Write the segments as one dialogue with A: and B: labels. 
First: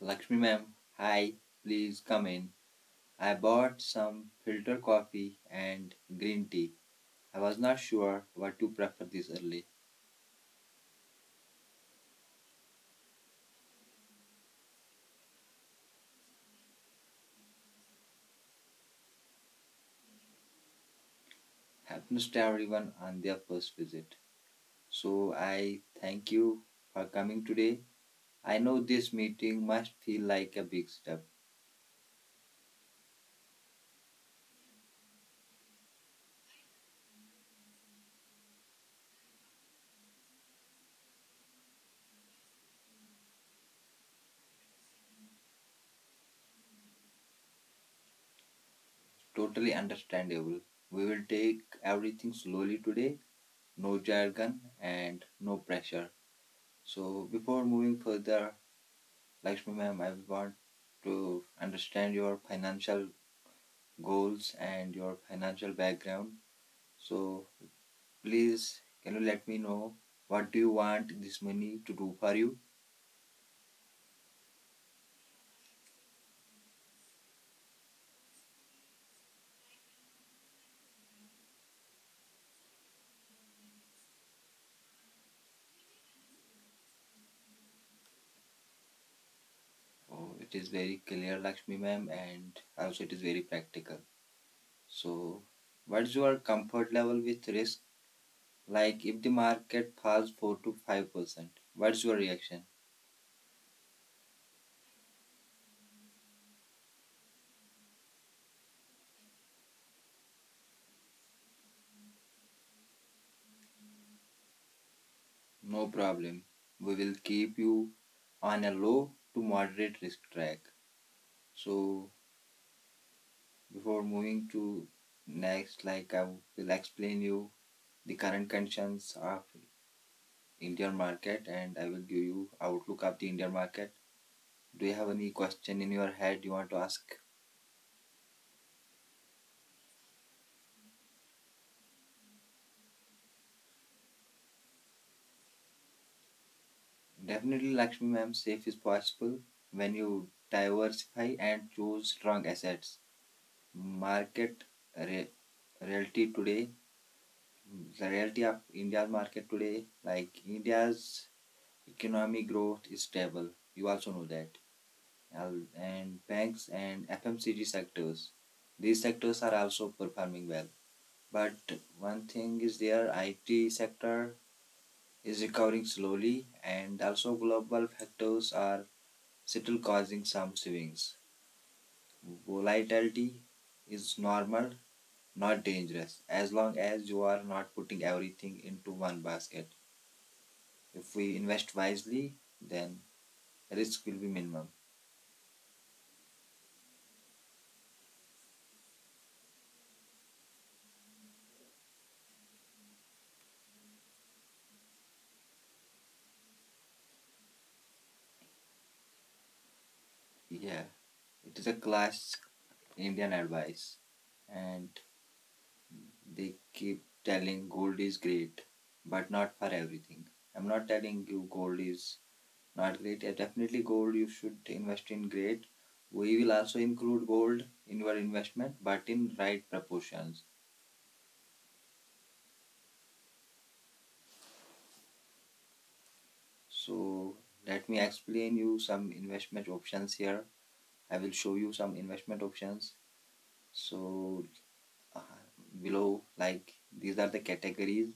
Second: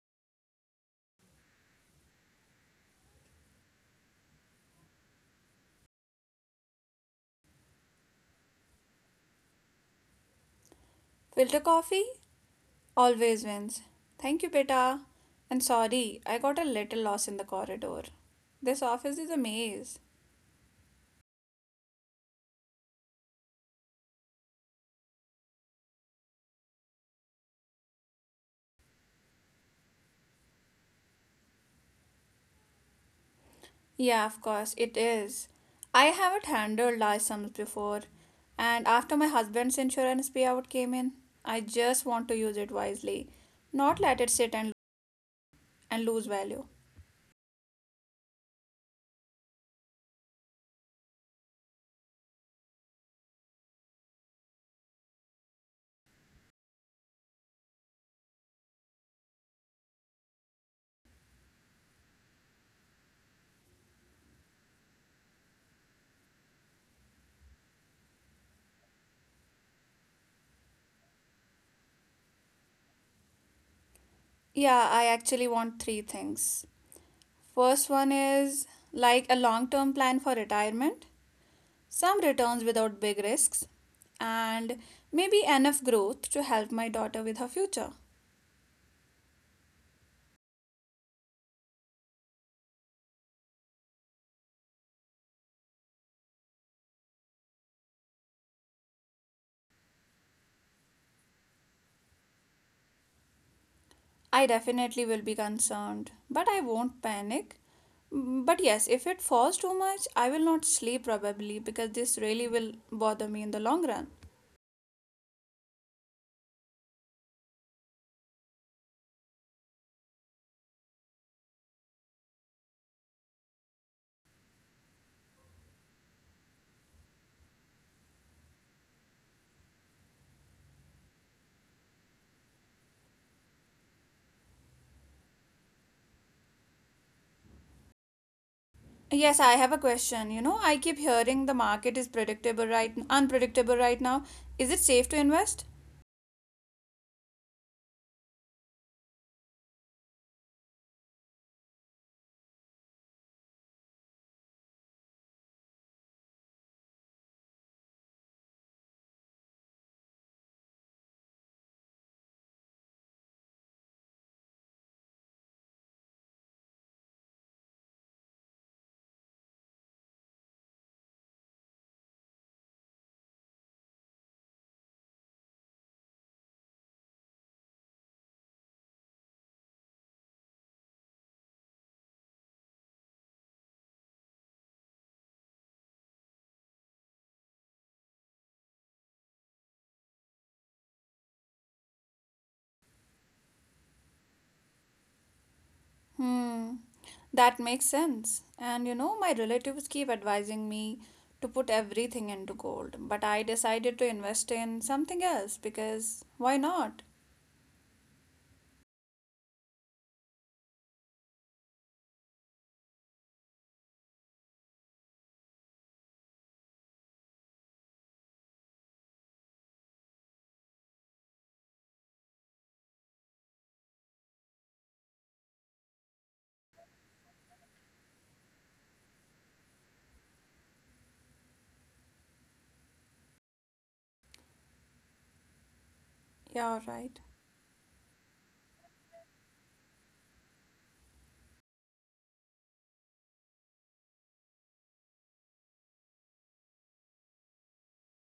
A: Lakshmi ma'am, hi, please come in. I bought some filter coffee and green tea. I was not sure what to prefer this early.
B: Filter coffee always wins. Thank you, beta. And sorry, I got a little lost in the corridor. This office is a maze.
A: Happens to everyone on their first visit. So I thank you for coming today. I know this meeting must feel like a big step.
B: Yeah, of course, it is. I haven't handled large sums before, and after my husband's insurance payout came in, I just want to use it wisely, not let it sit and lose value.
A: Totally understandable. We will take everything slowly today. No jargon and no pressure. So before moving further, Lakshmi ma'am, I want to understand your financial goals and your financial background. So please, can you let me know what do you want this money to do for you?
B: Yeah, I actually want three things. First one is like a long term plan for retirement, some returns without big risks, and maybe enough growth to help my daughter with her future.
A: Oh, it is very clear, Lakshmi ma'am, and also it is very practical. So, what's your comfort level with risk? Like if the market falls 4 to 5%, what's your reaction?
B: I definitely will be concerned, but I won't panic. But yes, if it falls too much, I will not sleep probably because this really will bother me in the long run.
A: No problem. We will keep you on a low to moderate risk track. So before moving to next, like I will explain you the current conditions of Indian market and I will give you outlook of the Indian market. Do you have any question in your head you want to ask?
B: Yes, I have a question. You know, I keep hearing the market is predictable right unpredictable right now. Is it safe to invest?
A: Definitely, Lakshmi ma'am, safe is possible when you diversify and choose strong assets. Market re- reality today, the reality of India's market today, like India's economic growth is stable. You also know that. And banks and FMCG sectors. These sectors are also performing well. But one thing is their IT sector is recovering slowly and also global factors are still causing some swings. Volatility is normal, not dangerous, as long as you are not putting everything into one basket. If we invest wisely, then risk will be minimum.
B: Hmm. That makes sense. And you know, my relatives keep advising me to put everything into gold, but I decided to invest in something else because why not?
A: Yeah, it is a class Indian advice, and they keep telling gold is great, but not for everything. I'm not telling you gold is not great. Yeah, definitely, gold you should invest in great. We will also include gold in your investment, but in right proportions.
B: Yeah, all right.
A: So let me explain you some investment options here. I will show you some investment options. So uh, below, like these are the categories.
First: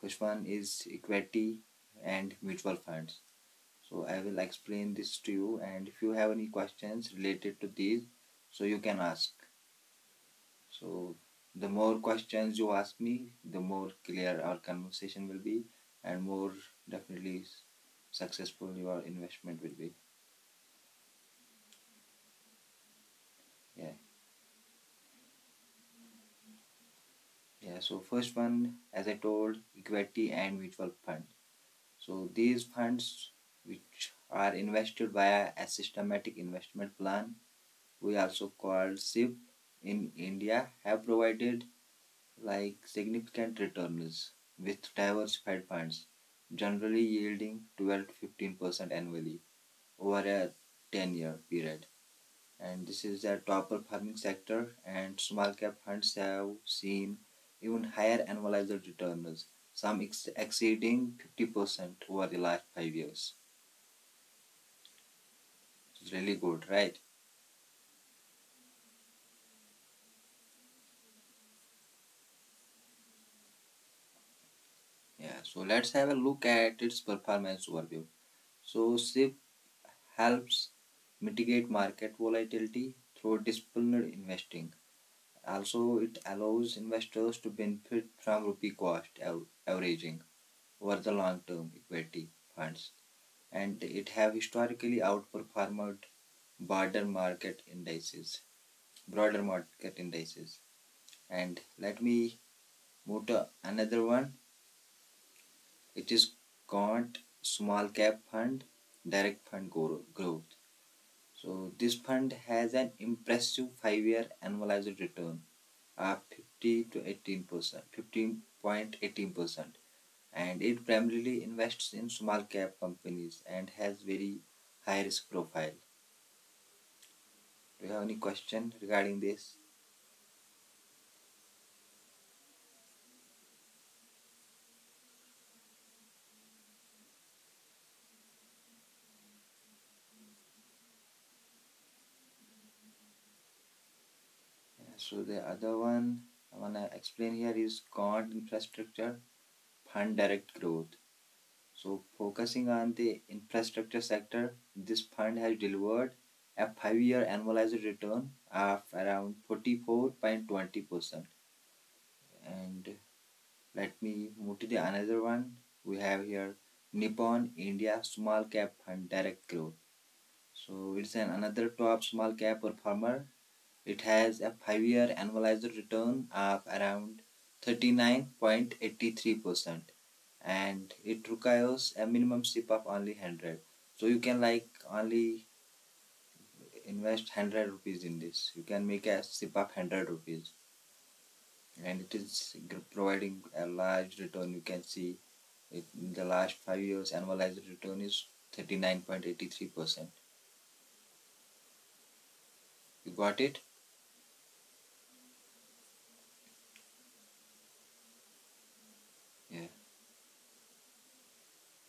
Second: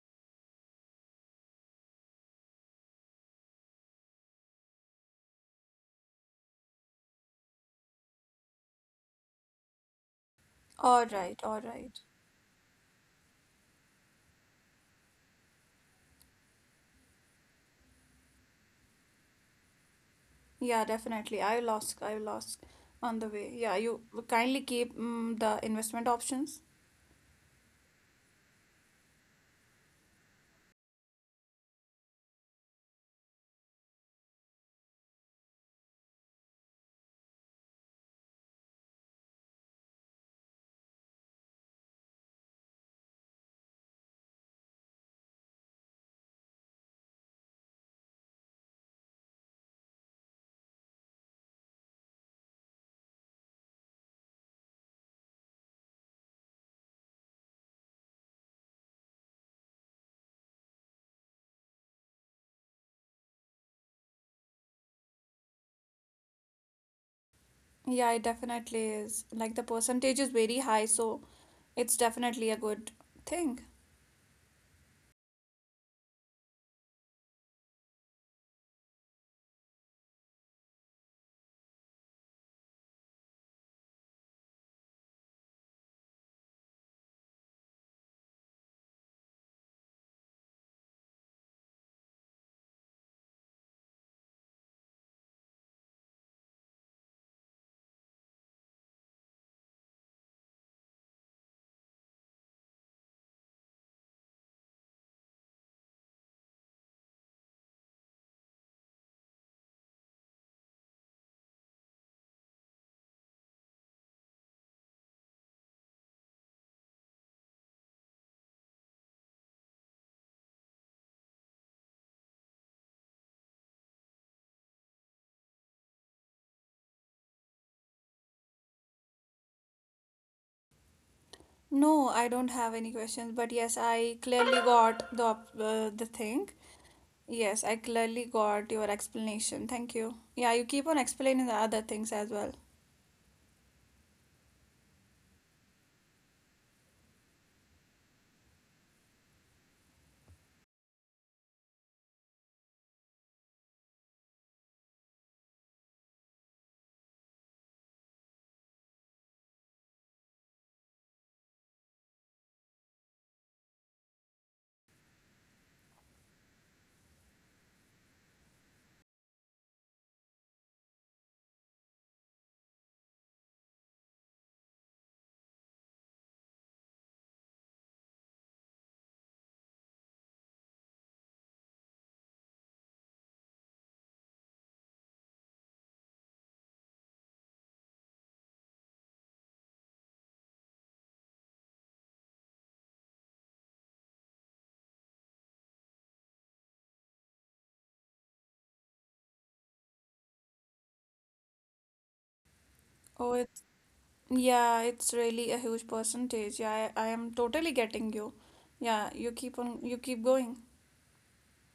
A: First one is equity and mutual funds. So I will explain this to you, and if you have any questions related to these, so you can ask.
B: All
A: So
B: right, all
A: the more
B: right.
A: questions you ask me, the more clear our conversation will be, and more definitely successful your investment will be.
B: Yeah, definitely. I lost on the way. Yeah,
A: Yeah,
B: you kindly keep the investment options.
A: yeah. So first one, as I told, equity and mutual fund. So these funds which are invested via a systematic investment plan we also called SIP in India, have provided like significant returns with diversified funds, generally yielding 12 to 15% annually over a 10-year period. And this is the top performing sector, and small cap funds have seen even higher annualized returns, some exceeding 50% over the last 5 years. It's really good, right?
B: Yeah, it definitely is. Like the percentage is very high, so it's definitely a good thing.
A: Yeah, so let's have a look at its performance overview. So SIP helps mitigate market volatility through disciplined investing. Also, it allows investors to benefit from rupee cost averaging over the long term equity funds, and it have historically outperformed broader market indices, broader market indices. And let me move to another one. It is quant small cap fund, direct fund growth. So this fund has an impressive five-year annualized return of 50 to 18%, 15.18%, and it primarily invests in small cap companies and has very high risk profile. Do you have any question regarding this?
B: No, I don't have any questions, but yes, I clearly got the the thing. Yes, I clearly got your explanation. Thank you. Yeah, you keep on explaining the other things as well.
A: Yeah, so the other one I wanna explain here is Quant Infrastructure Fund Direct Growth. So, focusing on the infrastructure sector, this fund has delivered a five-year annualized return of around 44.20%. And let me move to the another one. We have here Nippon India Small Cap Fund Direct Growth. So, it's an another top small cap performer it has a 5 year annualized return of around 39.83% and it requires a minimum SIP of only 100. So you can like only invest 100 rupees in this. You can make a step of 100 rupees and it is providing a large return. You can see it in the last 5 years annualized return is 39.83%. You got
B: Oh,
A: it?
B: it's, yeah, it's really a huge percentage. Yeah, I am totally getting you. Yeah, you
A: Yeah.
B: keep on, you keep going.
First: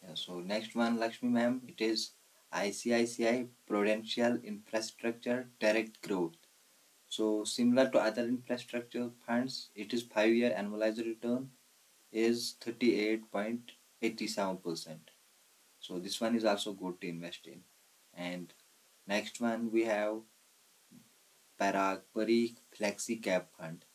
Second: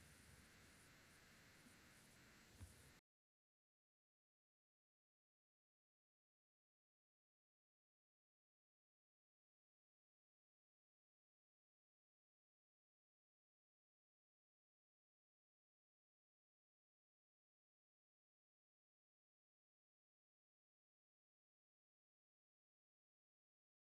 A: Yeah, so next one, Lakshmi ma'am, it is ICICI Prudential Infrastructure Direct Growth. So similar to other infrastructure funds, it is five-year annualized return is 38.87%. So this one is also good to invest in. And next one we have Parag Parikh Flexi Cap Fund.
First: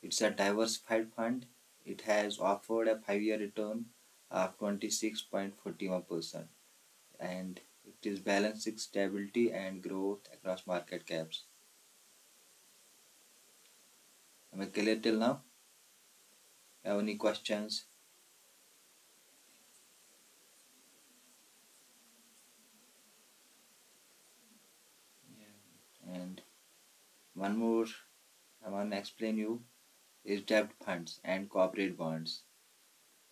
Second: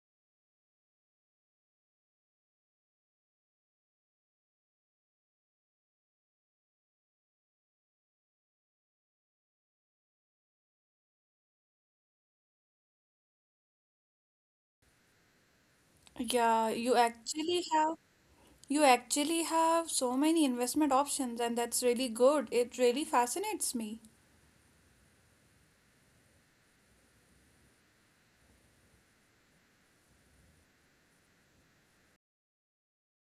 A: It's a diversified fund. It has offered a five-year return of 26.41%. And it is balancing stability and growth across market caps. Am I clear till now?
B: Yeah,
A: Have any questions?
B: you actually have so many investment options and that's really good. It really fascinates me.
A: Yeah. And one more I want to explain you is debt funds and corporate bonds.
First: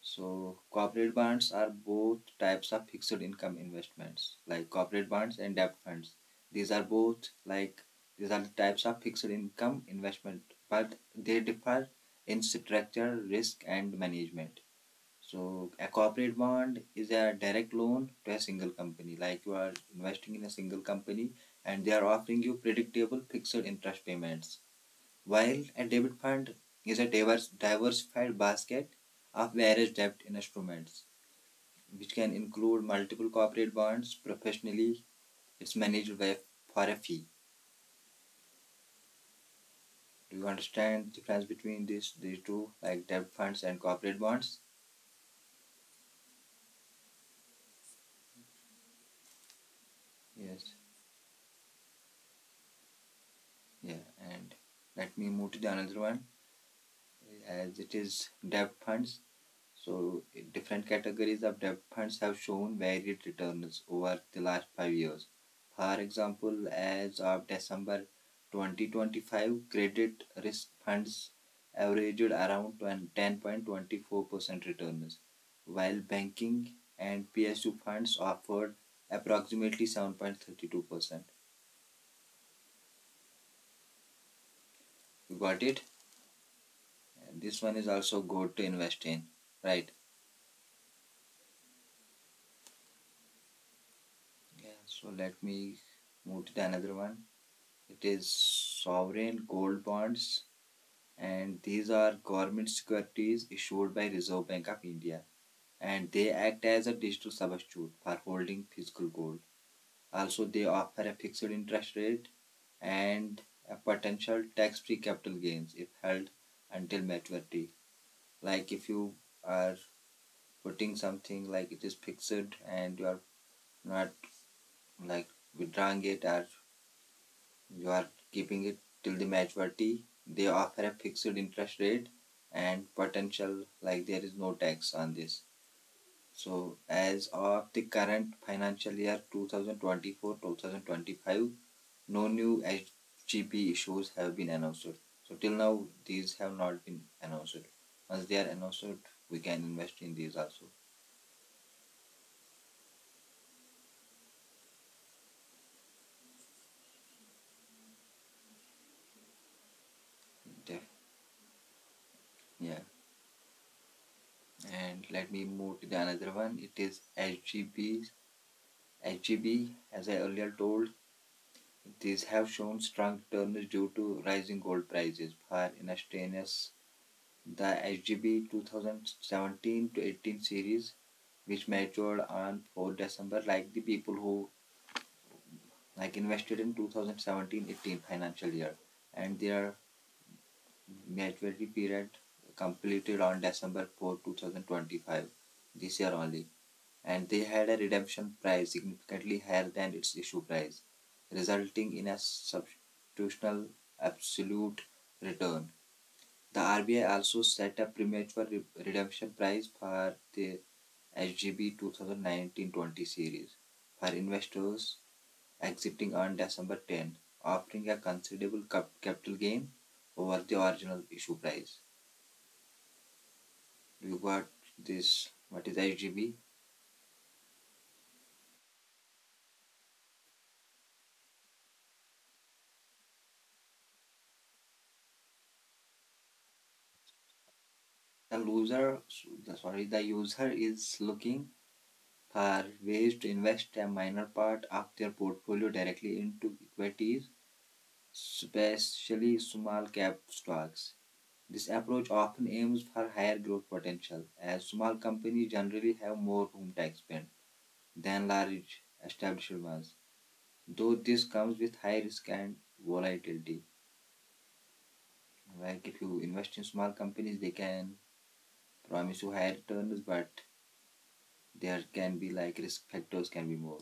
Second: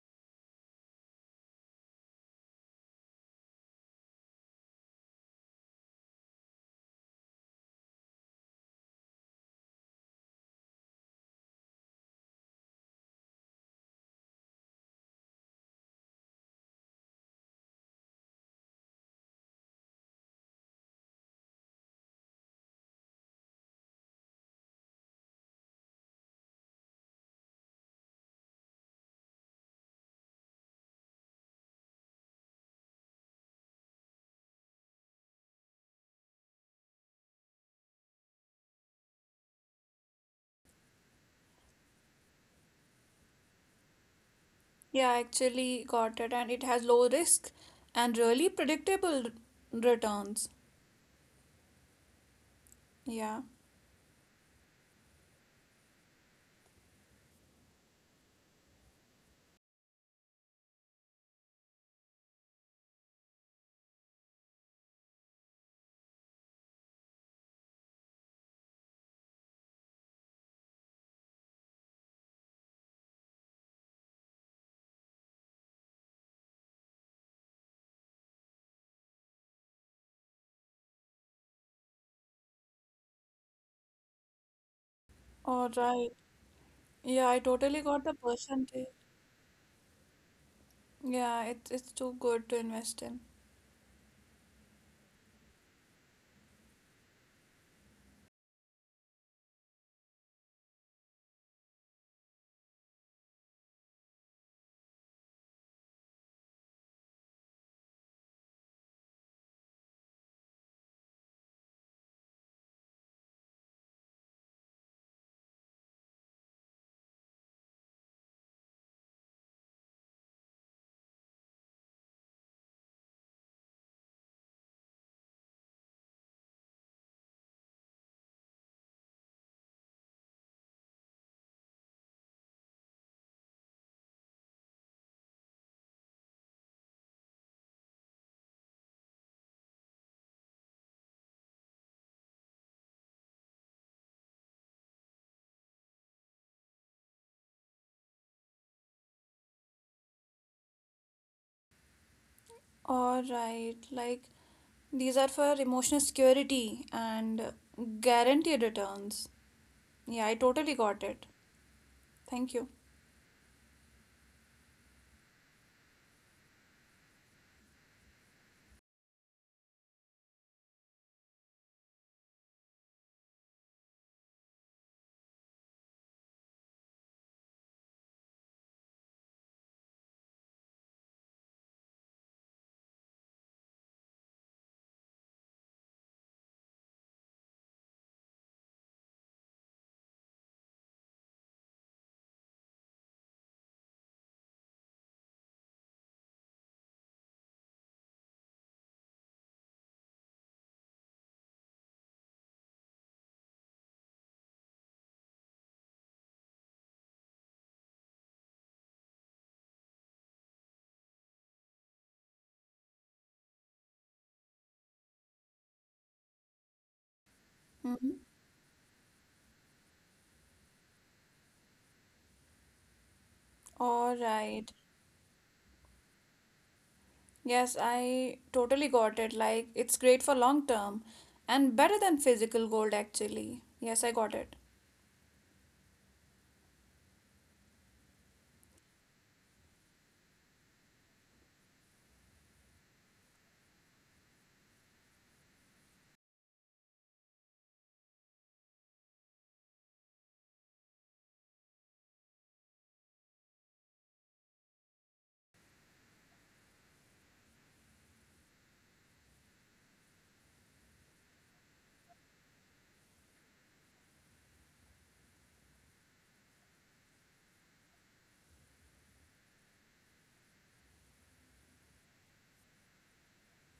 A: So corporate bonds are both types of fixed income investments like corporate bonds and debt funds. These are both like these are the types of fixed income investment but they differ in structure, risk and management. So a corporate bond is a direct loan to a single company. Like you are investing in a single company and they are offering you predictable fixed interest payments. While a debit fund is a diversified basket of various debt instruments, which can include multiple corporate bonds. Professionally, it's managed by, for a fee. Do you understand the difference between these two, like debt funds and corporate bonds?
B: Yeah, I actually got it and it has low risk and really predictable returns.
A: Yes.
B: Yeah.
A: Yeah. And let me move to the another one. As it is debt funds. So different categories of debt funds have shown varied returns over the last 5 years. For example, as of December 2025, credit risk funds averaged around 10.24% returns, while banking and PSU funds offered approximately 7.32%. You
B: All
A: got it?
B: right. Yeah, I
A: And this
B: totally
A: one is
B: got the
A: also good to
B: percentage.
A: invest in, right?
B: Yeah, it's too good to invest in.
A: Yeah, so let me move to the another one. It is sovereign gold bonds, and these are government securities issued by Reserve Bank of India, and they act as a digital substitute for holding physical gold. Also, they offer a fixed interest rate and a potential tax-free capital gains if held until maturity. Like if you are putting something like it is fixed and you are not like withdrawing it or you are keeping it till the maturity. They offer a fixed interest rate and potential like there is no tax on this. So as of the current financial year 2024-2025, no new HGP issues have been announced. So till now these have not been announced. Once they are announced, we can invest in these also.
B: All right, like these are for emotional security and guaranteed returns. Yeah, I totally got
A: Def-
B: it. Thank you.
A: Yeah. And let me move to the another one. It is HGPs. As I earlier told, these have shown strong returns due to rising gold prices. For instance, the HGB 2017-18 to 18 series, which matured on 4 December, like the people who like invested in 2017-18 financial year, and their maturity period completed on December 4, 2025, this year only, and they had a redemption price significantly higher than its issue price, resulting in a substitutional absolute return. The RBI also set a premature redemption price for the HGB 2019-20 series for investors exiting on December 10, offering a
B: Mhm.
A: considerable capital gain over the original issue price.
B: All
A: You got
B: right.
A: this, what is HGB?
B: Yes, I totally got it. Like it's great for long term and better than physical gold actually. Yes, I got it.
A: The loser, sorry, the user is looking for ways to invest a minor part of their portfolio directly into equities, especially small cap stocks. This approach often aims for higher growth potential, as small companies generally have more room to expand than large established ones. Though this comes with high risk and volatility. Like if you invest in small companies, they can promise you high returns, but there can be like risk factors can be more.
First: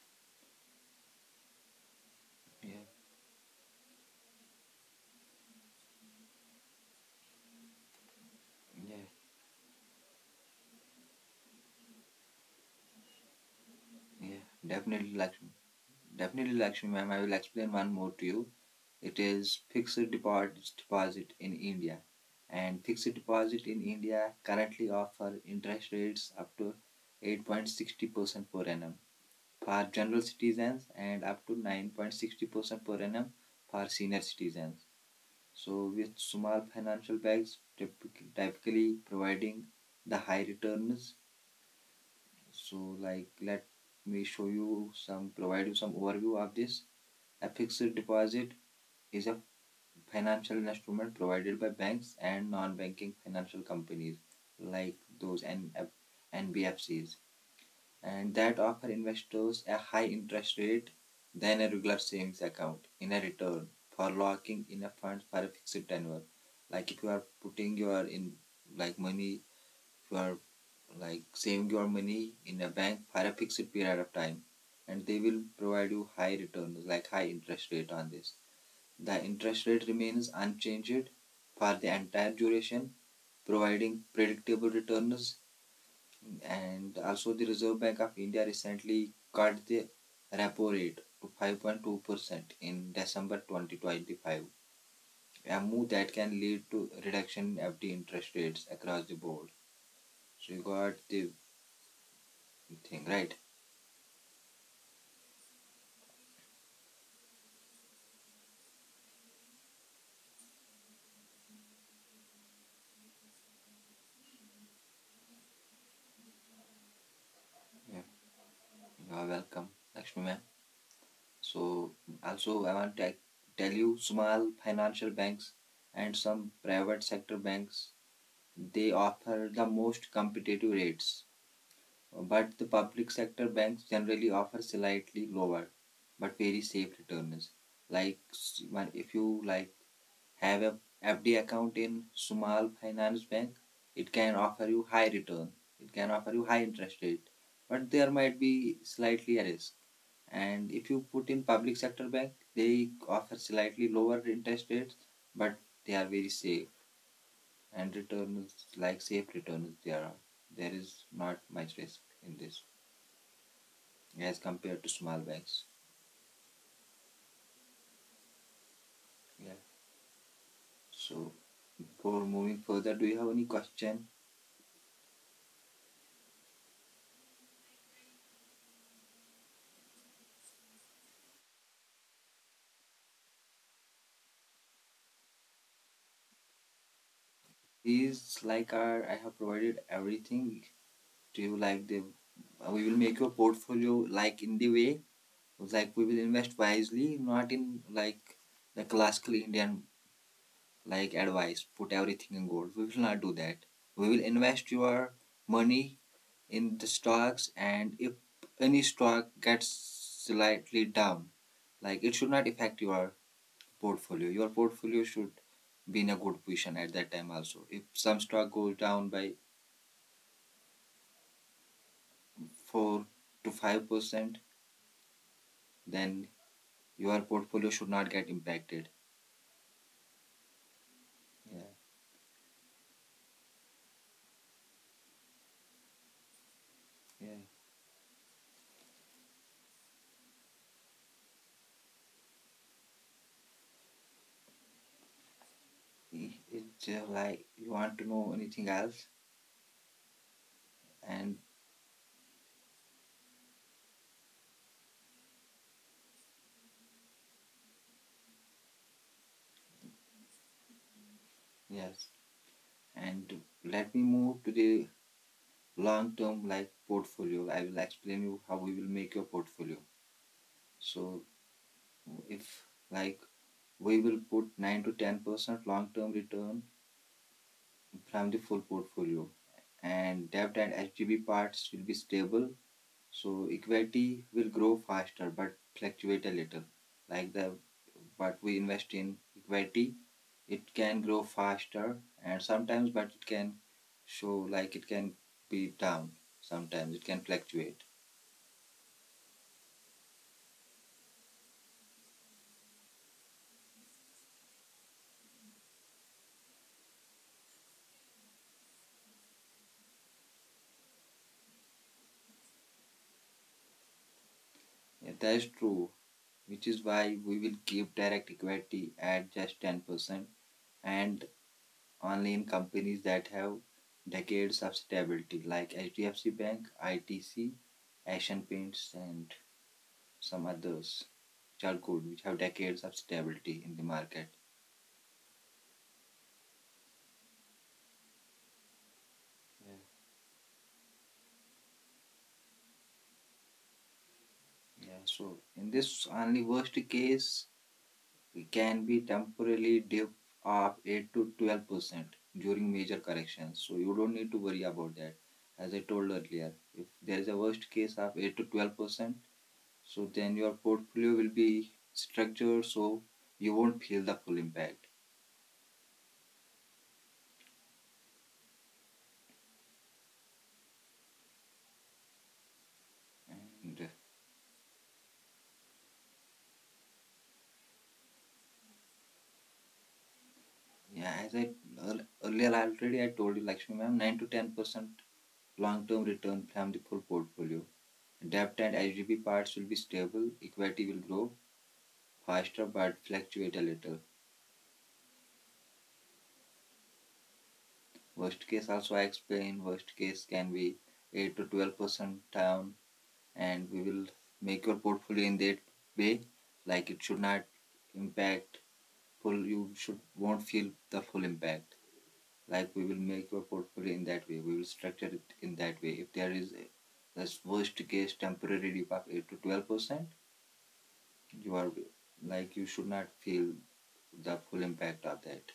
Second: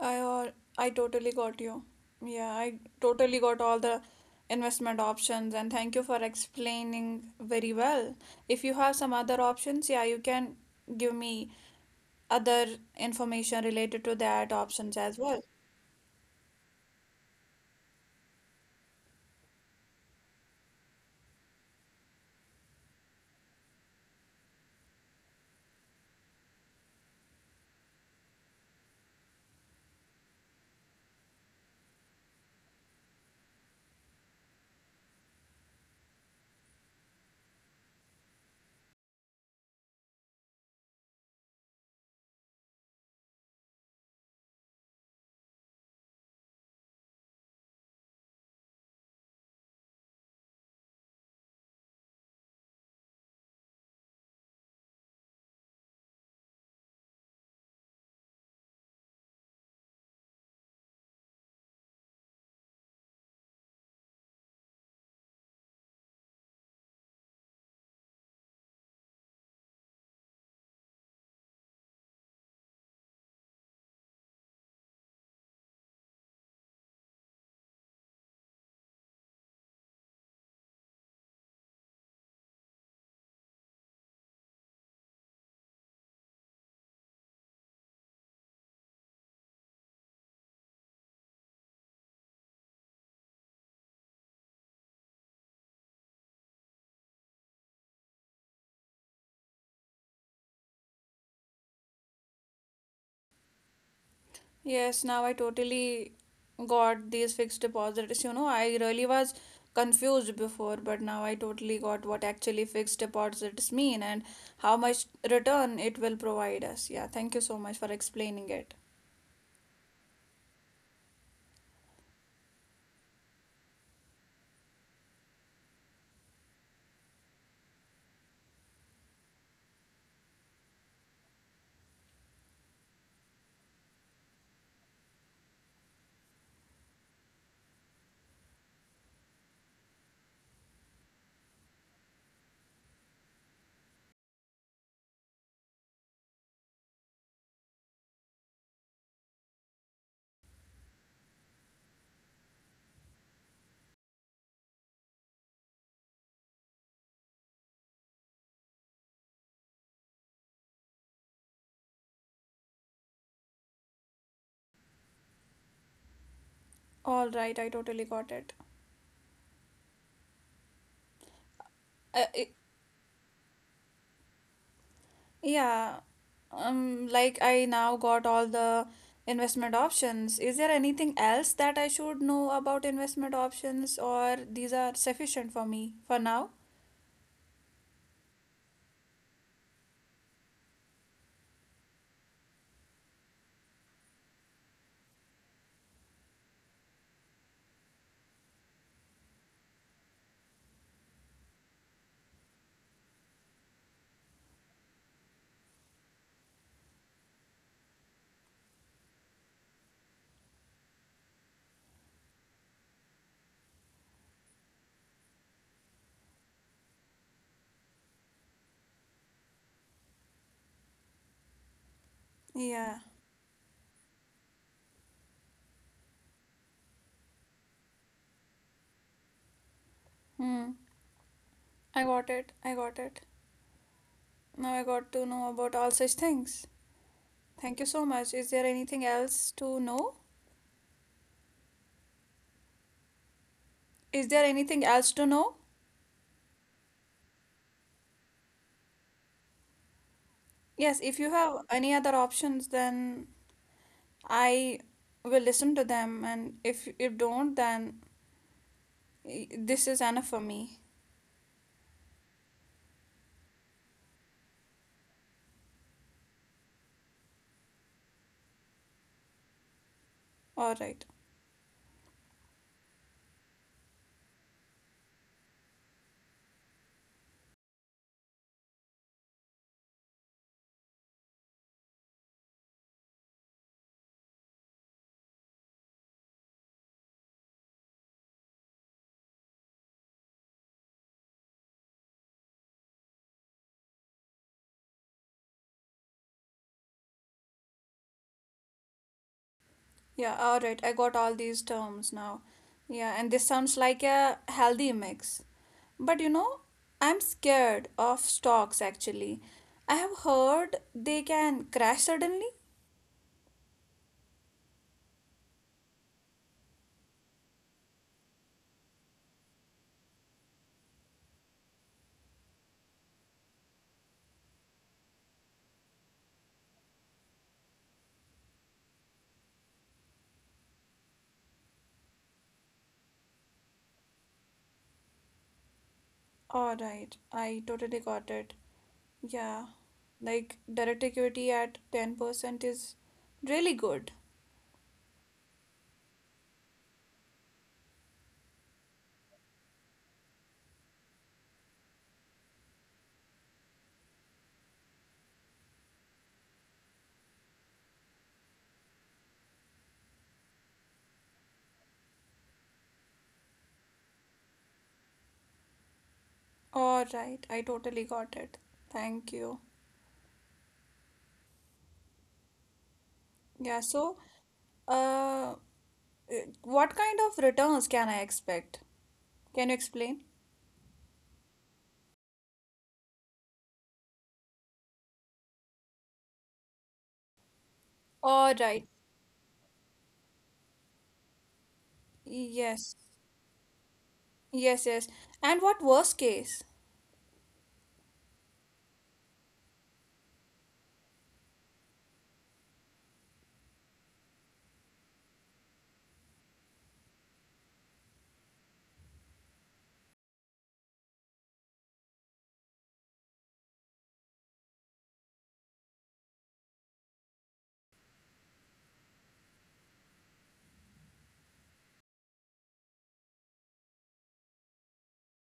B: I or I totally got you. Yeah,
A: Yeah,
B: I totally got all the investment options and thank you for explaining very well. If you have
A: yeah,
B: some other options, yeah, you can give me other information related to
A: yeah.
B: that options
A: Definitely,
B: as well.
A: Lakshmi. Definitely, Lakshmi, ma'am. I will explain one more to you. It is fixed deposit in India, and fixed deposit in India currently offer interest rates up to 8.60% per annum for general citizens and up to 9.60% per annum for senior citizens. So, with small financial banks typically providing the high returns. So, like, let me show you some provide you some overview of this. A fixed deposit is a financial instrument provided by banks and non-banking financial companies like those NBFCs. And that offer investors a high interest rate than a regular savings account in a return for locking in a fund for a fixed tenure. Like if you are putting your in like money, if you are like saving your money in a bank for a fixed period of time, and they will provide you high returns like high interest rate on this. The interest rate remains unchanged for the entire duration, providing predictable returns and also, the Reserve Bank of India recently cut the repo rate to 5.2% in December 2025, a move that can lead to reduction in FD interest rates across the board. So, you got the thing right.
B: Yes, now I totally got these fixed deposits. You know, I really was confused before, but now I totally got what actually fixed deposits mean and how much return it will provide us. Yeah, thank you so much for
A: Yeah.
B: explaining it.
A: You are welcome, Lakshmi ma'am. So, also, I want to tell you small financial banks and some private sector banks they offer the most competitive rates, but the public sector banks generally offer slightly lower but very safe returns. Like if you like have a FD account in small finance bank, it can offer you high return. It can offer you high interest rate, but there might be slightly a risk. And if you put in public sector bank, they offer slightly lower interest rates, but they are very safe and returns like safe returns. There is not much risk in this as compared to small bags.
B: All right, I totally got it.
A: Yeah. So
B: Uh,
A: for
B: i
A: moving further, do you have any question?
B: yeah, like I now got all the investment options. Is there anything else that I should know about investment options, or these are sufficient for me for now?
A: These like are I have provided everything. Do you like the? We will make your portfolio like in the way, like we will invest wisely, not in like the classical Indian like advice. Put everything in gold. We will not do that. We will invest your money in the stocks, and if any stock gets slightly down, like it should not affect your portfolio. Your portfolio should be in a good position at that time also. If some stock goes down by
B: Yeah.
A: 4 to 5%, then your portfolio should not get impacted.
B: Hmm.
A: Yeah,
B: I got it. I got it. Now I got to know about all such things.
A: yeah.
B: Thank you so much. Is there anything else to know? Is there anything else to know?
A: It's Like you want to know anything else?
B: Yes, if you
A: And
B: have any other options, then I will listen to them, and if you don't, then this is enough for me.
A: yes, and let me move to the long term like portfolio. I will explain you how we will make your portfolio.
B: All right.
A: So if like we will put 9 to 10% long term return from the full portfolio. And debt and HDB parts will be stable, so equity will grow faster but fluctuate a little. Like the what we invest in equity, it can grow faster and sometimes, but it can show like it can be down sometimes, it can fluctuate.
B: Yeah, all right. I got all these terms now. Yeah, and this sounds like a healthy mix. But you know, I'm scared of stocks actually. I have heard they can crash suddenly.
A: Yeah, that's true, which is why we will keep direct equity at just 10% and only in companies that have decades of stability, like HDFC Bank, ITC, Asian Paints, and some others, which are good, which have decades of stability in the market.
B: All right. I totally got it. Yeah.
A: Yeah,
B: Like direct equity at 10% is really good.
A: Yeah. So in this only worst case, it can be temporarily dip of 8 to 12 percent during major corrections. So you don't need to worry about that. As I told earlier, if there is a worst case of 8 to 12 percent, so then your portfolio will be structured so you won't feel the full impact.
B: All right. I totally got it. Thank you. Yeah,
A: And
B: so uh, what kind of returns can I expect? Can you explain?
A: Yeah, as I earlier already I told you, Lakshmi ma'am, 9 to 10% long-term return from the full portfolio.
B: All
A: Debt and
B: right.
A: HDB parts will be stable. Equity will grow faster
B: Yes.
A: but fluctuate a little.
B: Yes, yes. And what worst case?
A: Worst case also I explain. Worst case can be 8 to 12% down, and we will make your portfolio in that way. Like it should not impact full, you should won't feel the full impact, like we will make your portfolio in that way, we will structure it in that way. If there is a the worst case temporary dip of 8 to 12 percent, you are like you should not feel the full impact of that.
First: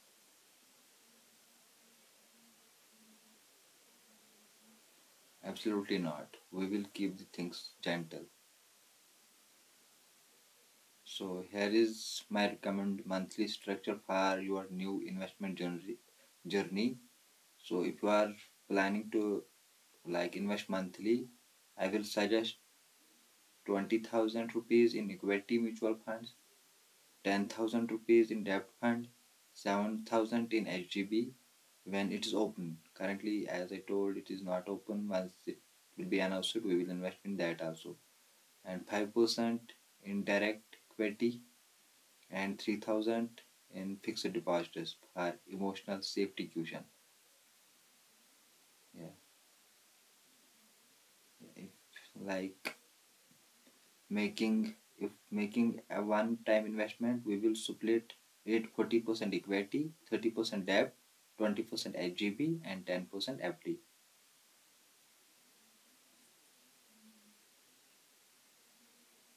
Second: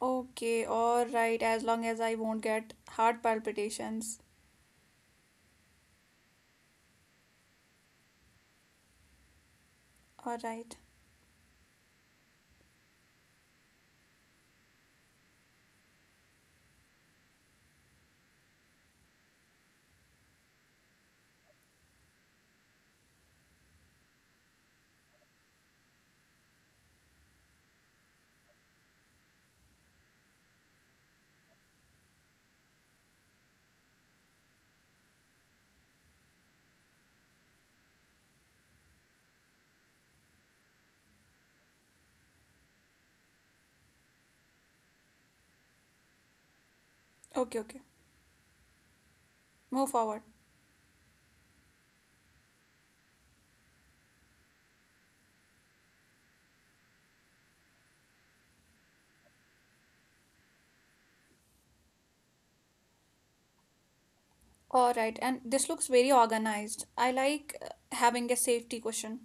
B: Okay, all right. As long as I won't get heart palpitations.
A: Absolutely not, we will keep the things gentle.
B: All right.
A: So here is my recommend monthly structure for your new investment journey. So if you are planning to like invest monthly, I will suggest 20,000 rupees in equity mutual funds, 10,000 rupees in debt fund, 7,000 in HDB when it is open. Currently, as I told, it is not open. Once it will be announced, we will invest in that also. And 5% in direct equity and 3,000 in fixed deposits for emotional safety cushion.
B: Okay, okay.
A: Yeah,
B: Move forward.
A: if like making if making a one-time investment, we will split it 40% equity, 30% debt, 20% SGB, and 10% FD.
B: All right. And this looks very organized. I like having a safety cushion.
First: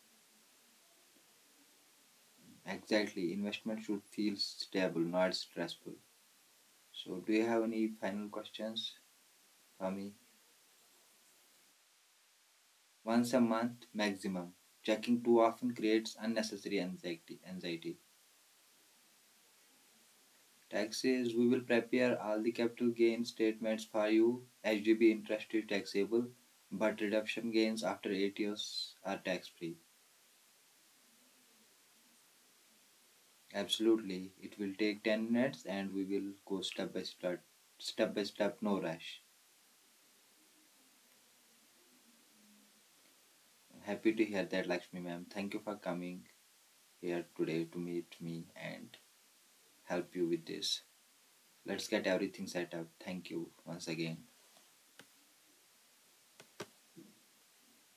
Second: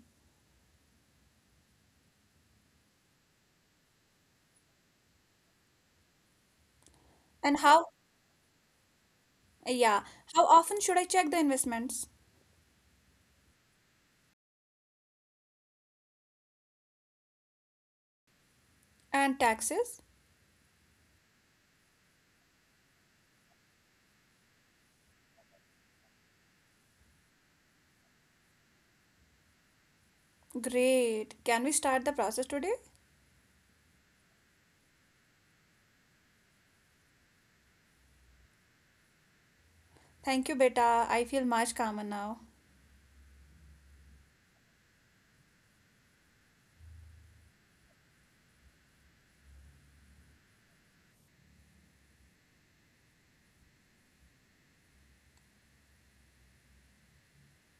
A: Exactly, investment should feel stable, not stressful. So, do you
B: And
A: have
B: how,
A: any final questions for
B: yeah,
A: me?
B: how often should I check the investments
A: Once a month maximum. Checking too often creates unnecessary anxiety.
B: and taxes?
A: Taxes, we will prepare all the capital gain statements for you. HDB interest is taxable, but redemption gains after 8 years are tax free.
B: Great. Can we start the process today?
A: Absolutely. It will take 10 minutes and we will go step by step, no rush.
B: Thank you, beta. I feel much calmer now.
A: Happy to hear that, Lakshmi ma'am. Thank you for coming here today to meet me and help you with this. Let's get everything set up. Thank you once again.